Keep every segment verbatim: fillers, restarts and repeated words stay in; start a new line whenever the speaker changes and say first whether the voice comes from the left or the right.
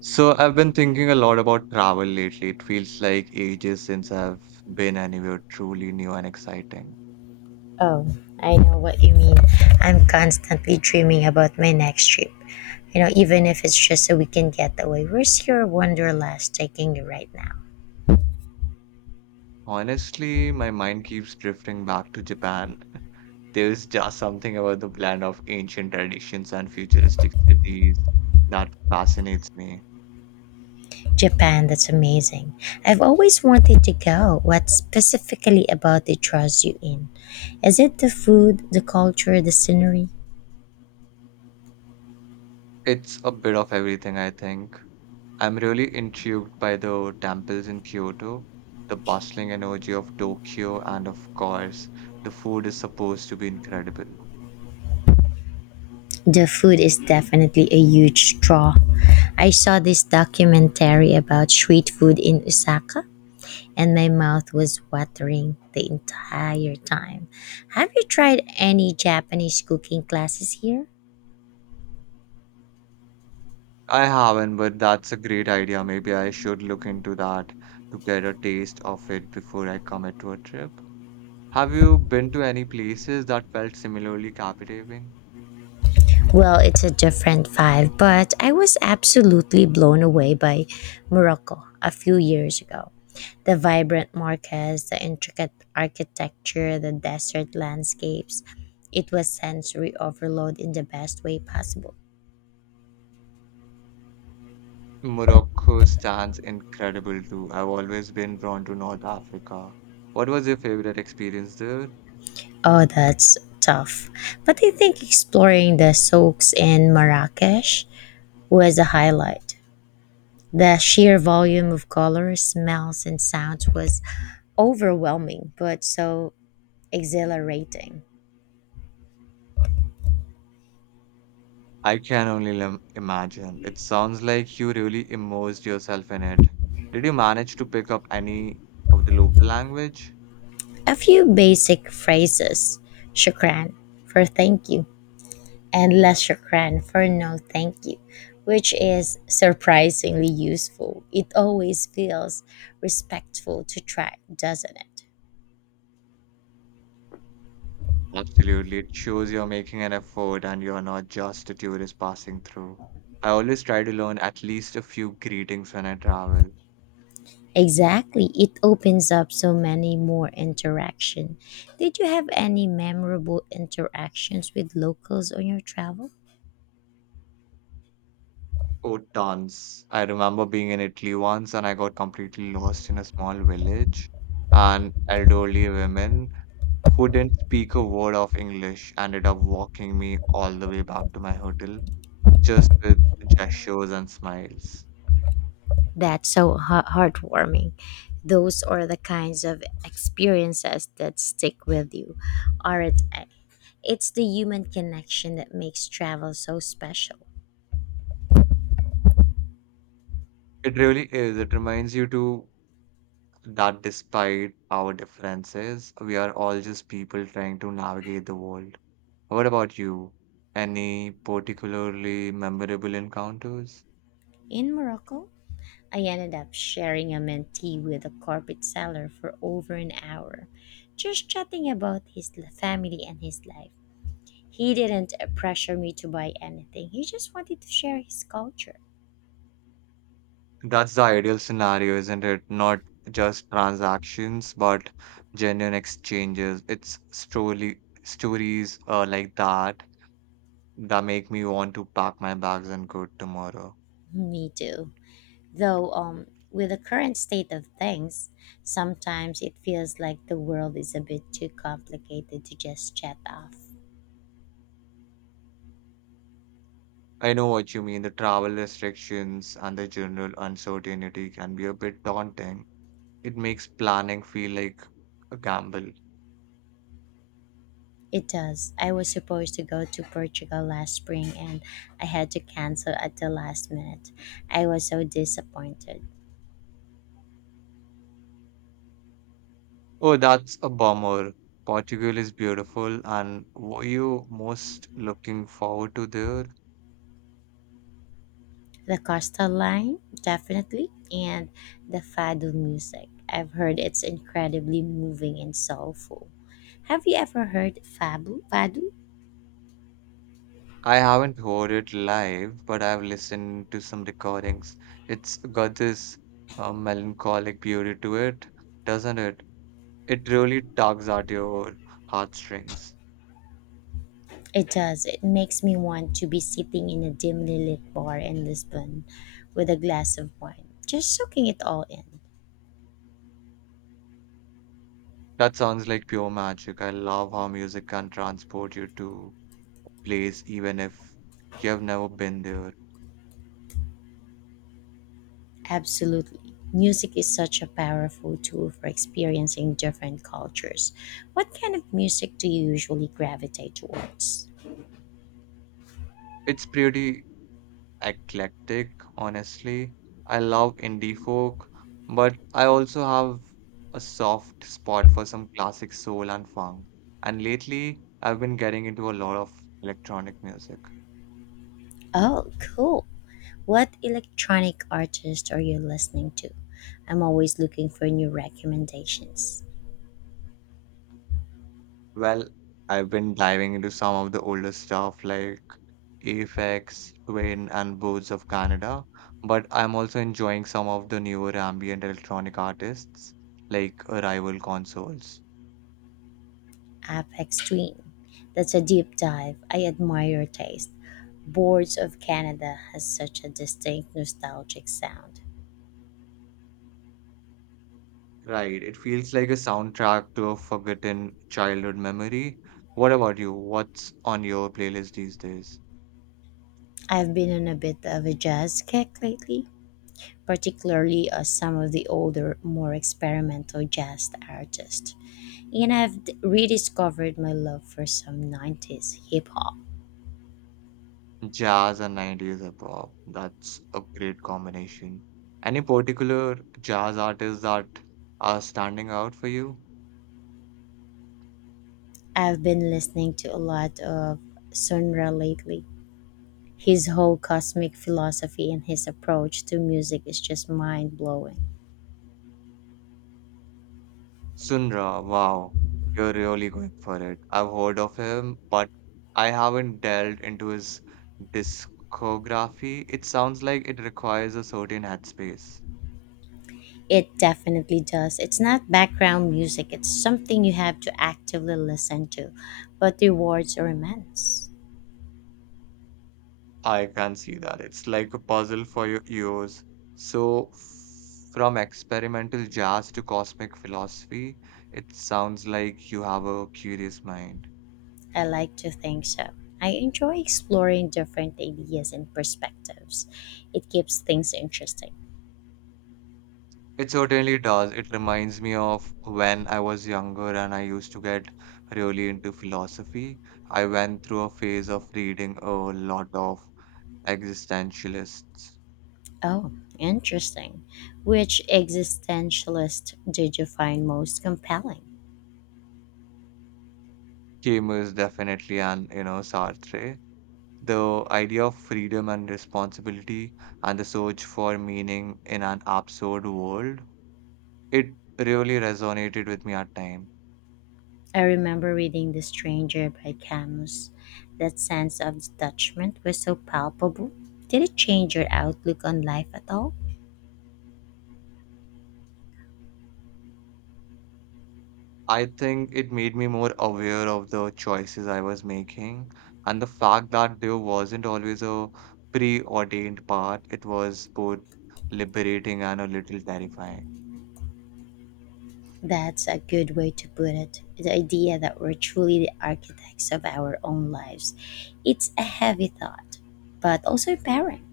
right: So I've been thinking a lot about travel lately. It feels like ages since I've been anywhere truly new and exciting.
left: Oh, I know what you mean. I'm constantly dreaming about my next trip. You know, even if it's just a weekend getaway. Where's your wanderlust taking you right now?
right: Honestly, my mind keeps drifting back to Japan. There's just something about the blend of ancient traditions and futuristic cities that fascinates me.
left: Japan, that's amazing. I've always wanted to go. What specifically about it draws you in? Is it the food, the culture, the scenery?
right: It's a bit of everything, I think. I'm really intrigued by the temples in Kyoto, the bustling energy of Tokyo, and of course, the food is supposed to be incredible.
left: The food is definitely a huge draw. I saw this documentary about street food in Osaka and my mouth was watering the entire time. Have you tried any Japanese cooking classes here?
right: I haven't, but that's a great idea. Maybe I should look into that to get a taste of it before I commit to a trip. Have you been to any places that felt similarly captivating?
left: Well, it's a different vibe, but I was absolutely blown away by Morocco a few years ago. The vibrant markets, the intricate architecture, the desert landscapes. It was sensory overload in the best way possible.
right: Morocco stands incredible too. I've always been drawn to North Africa. What was your favorite experience there?
left: Oh, that's tough. But I think exploring the souks in Marrakesh was a highlight. The sheer volume of colors, smells, and sounds was overwhelming, but so exhilarating.
right: I can only lim- imagine. It sounds like you really immersed yourself in it. Did you manage to pick up any of the local language?
left: A few basic phrases: shukran for thank you, and less shukran for no thank you, which is surprisingly useful. It always feels respectful to try, doesn't it?
right: Absolutely. It shows you're making an effort and you're not just a tourist passing through. I always try to learn at least a few greetings when I travel.
left: Exactly. It opens up so many more interaction. Did you have any memorable interactions with locals on your travel?
right: Oh, tons. I remember being in Italy once and I got completely lost in a small village. An elderly woman who didn't speak a word of English ended up walking me all the way back to my hotel just with gestures and smiles.
left: That's so ha- heartwarming. Those are the kinds of experiences that stick with you, aren't they? It's the human connection that makes travel so special.
right: It really is. It reminds you to that despite our differences, we are all just people trying to navigate the world. What about you? Any particularly memorable encounters?
left: In Morocco, I ended up sharing a mentee with a carpet seller for over an hour, just chatting about his family and his life. He didn't pressure me to buy anything. He just wanted to share his culture.
right: That's the ideal scenario, isn't it? Not just transactions, but genuine exchanges. It's story stories uh, like that that make me want to pack my bags and go tomorrow.
left: Me too. Though um with the current state of things, sometimes it feels like the world is a bit too complicated to just chat off.
right: I know what you mean. The travel restrictions and the general uncertainty can be a bit daunting. It makes planning feel like a gamble.
left: It does. I was supposed to go to Portugal last spring and I had to cancel at the last minute. I was so disappointed.
right: Oh, that's a bummer. Portugal is beautiful, and what you most looking forward to there?
left: The Costa line, definitely, and the Fado music. I've heard it's incredibly moving and soulful. Have you ever heard Fabu? Fado?
right: I haven't heard it live, but I've listened to some recordings. It's got this uh, melancholic beauty to it, doesn't it? It really tugs at your heartstrings.
left: It does. It makes me want to be sitting in a dimly lit bar in Lisbon with a glass of wine, just soaking it all in.
right: That sounds like pure magic. I love how music can transport you to place, even if you have never been there.
left: Absolutely. Music is such a powerful tool for experiencing different cultures. What kind of music do you usually gravitate towards?
right: It's pretty eclectic, honestly. I love indie folk, but I also have a soft spot for some classic soul and funk. And lately, I've been getting into a lot of electronic music.
left: Oh, cool. What electronic artist are you listening to? I'm always looking for new recommendations.
right: Well, I've been diving into some of the older stuff like Aphex Twin, and Birds of Canada, but I'm also enjoying some of the newer ambient electronic artists like Arrival Consoles.
left: Apex Twin. That's a deep dive. I admire your taste. Boards of Canada has such a distinct nostalgic sound.
right: Right. It feels like a soundtrack to a forgotten childhood memory. What about you? What's on your playlist these days?
left: I've been on a bit of a jazz kick lately, particularly uh, some of the older, more experimental jazz artists. And I've d- rediscovered my love for some nineties hip hop.
right: Jazz and nineties hip hop. That's a great combination. Any particular jazz artists that are standing out for you?
left: I've been listening to a lot of Sun Ra lately. His whole cosmic philosophy and his approach to music is just mind blowing.
right: Sundra, wow. You're really going for it. I've heard of him, but I haven't delved into his discography. It sounds like it requires a certain headspace.
left: It definitely does. It's not background music, it's something you have to actively listen to, but the rewards are immense.
right: I can see that. It's like a puzzle for your ears. So, from experimental jazz to cosmic philosophy, it sounds like you have a curious mind.
left: I like to think so. I enjoy exploring different ideas and perspectives. It keeps things interesting.
right: It certainly does. It reminds me of when I was younger and I used to get really into philosophy. I went through a phase of reading a lot of existentialists,
left: Oh, interesting. Which existentialist did you find most compelling?
right: Camus definitely, and you know, Sartre. The idea of freedom and responsibility and the search for meaning in an absurd world, it really resonated with me at time.
left: I remember reading The Stranger by Camus. That sense of detachment was so palpable. Did it change your outlook on life at all?
right: I think it made me more aware of the choices I was making and the fact that there wasn't always a preordained path. It was both liberating and a little terrifying.
left: That's a good way to put it. The idea that we're truly the architects of our own lives. It's a heavy thought, but also empowering.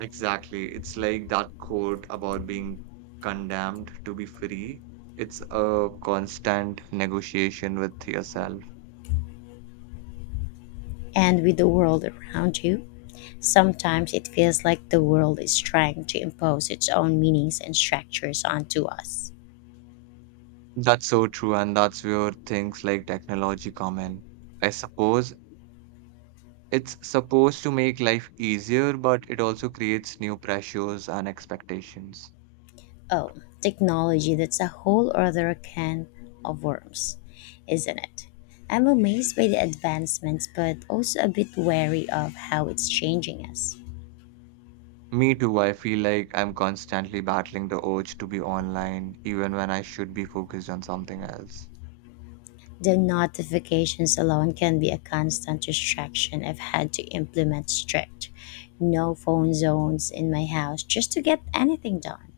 right: Exactly. It's like that quote about being condemned to be free. It's a constant negotiation with yourself.
left: And with the world around you, sometimes it feels like the world is trying to impose its own meanings and structures onto us.
right: That's so true, and that's where things like technology come in. I suppose it's supposed to make life easier, but it also creates new pressures and expectations.
left: Oh, technology, that's a whole other can of worms, isn't it? I'm amazed by the advancements, but also a bit wary of how it's changing us.
right: Me too, I feel like I'm constantly battling the urge to be online, even when I should be focused on something else.
left: The notifications alone can be a constant distraction. I've had to implement strict no phone zones in my house just to get anything done.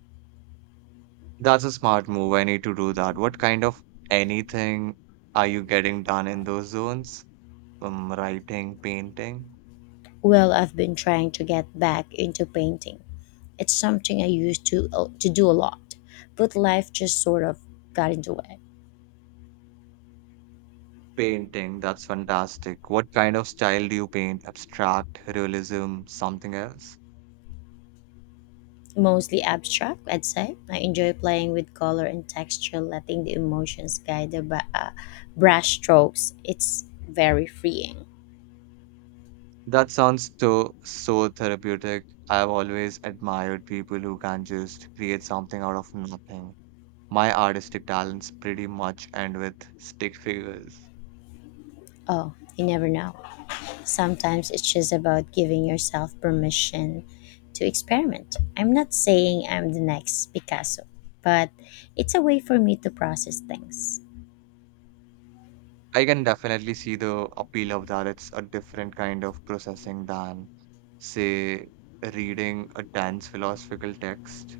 right: That's a smart move. I need to do that. What kind of anything are you getting done in those zones? Um, writing, painting?
left: Well, I've been trying to get back into painting. It's something I used to to do a lot, but life just sort of got in the way.
right: Painting, that's fantastic. What kind of style do you paint? Abstract, realism, something else?
left: Mostly abstract, I'd say. I enjoy playing with color and texture, letting the emotions guide the bra- uh, brush strokes. It's very freeing.
right: That sounds so so therapeutic. I've always admired people who can just create something out of nothing. My artistic talents pretty much end with stick figures.
left: Oh, you never know. Sometimes it's just about giving yourself permission to experiment. I'm not saying I'm the next Picasso, but it's a way for me to process things.
right: I can definitely see the appeal of that. It's a different kind of processing than, say, reading a dense philosophical text.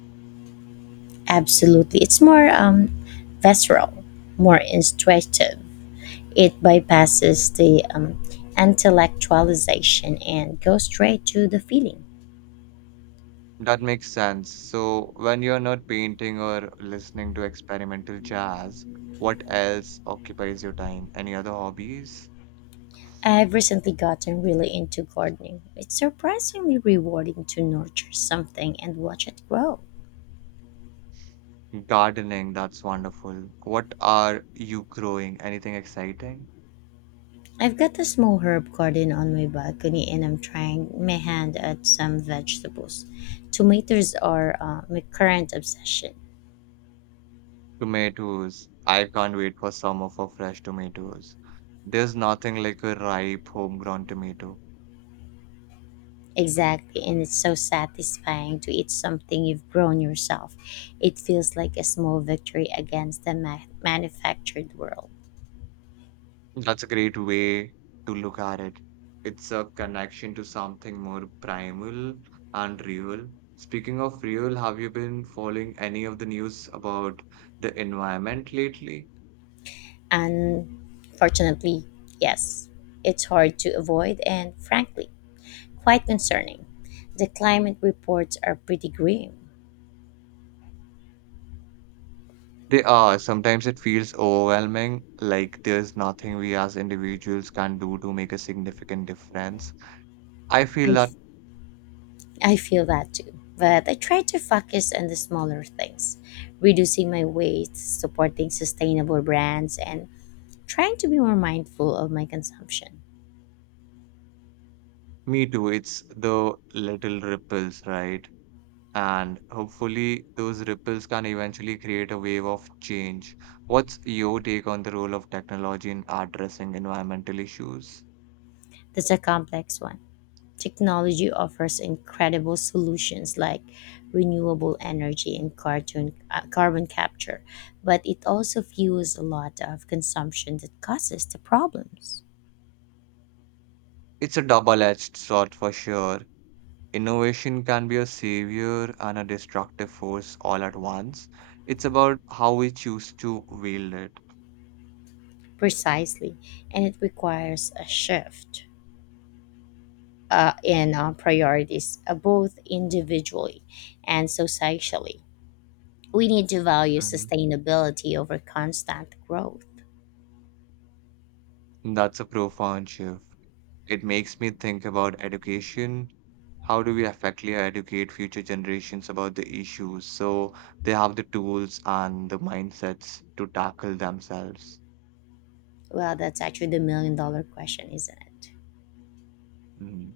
left: Absolutely. It's more um, visceral, more intuitive. It bypasses the um, intellectualization and goes straight to the feeling.
right: That makes sense. So, when you're not painting or listening to experimental jazz, what else occupies your time? Any other hobbies?
left: I've recently gotten really into gardening. It's surprisingly rewarding to nurture something and watch it grow.
right: Gardening, that's wonderful. What are you growing? Anything exciting?
left: I've got a small herb garden on my balcony and I'm trying my hand at some vegetables. Tomatoes are uh, my current obsession.
right: Tomatoes. I can't wait for summer for fresh tomatoes. There's nothing like a ripe homegrown tomato.
left: Exactly. And it's so satisfying to eat something you've grown yourself. It feels like a small victory against the ma- manufactured world.
right: That's a great way to look at it. It's a connection to something more primal and real. Speaking of real, have you been following any of the news about the environment lately?
left: Unfortunately, yes, it's hard to avoid and, frankly, quite concerning. The climate reports are pretty grim.
right: They are. Sometimes it feels overwhelming, like there's nothing we as individuals can do to make a significant difference. I feel
left: I,
right: that
left: I feel that too. But I try to focus on the smaller things, reducing my waste, supporting sustainable brands, and trying to be more mindful of my consumption.
right: me too. It's the little ripples, right? And hopefully, those ripples can eventually create a wave of change. What's your take on the role of technology in addressing environmental issues?
left: That's a complex one. Technology offers incredible solutions like renewable energy and cartoon, uh, carbon capture, but it also fuels a lot of consumption that causes the problems.
right: It's a double-edged sword for sure. Innovation can be a savior and a destructive force all at once. It's about how we choose to wield it.
left: Precisely, and it requires a shift uh, in uh, priorities, uh, both individually and societally. We need to value
right: Mhm.
left: sustainability over constant growth.
right: That's a profound shift. It makes me think about education. How do we effectively educate future generations about the issues so they have the tools and the mindsets to tackle themselves?
left: Well, that's actually the million dollar question, isn't it?
right: Mm.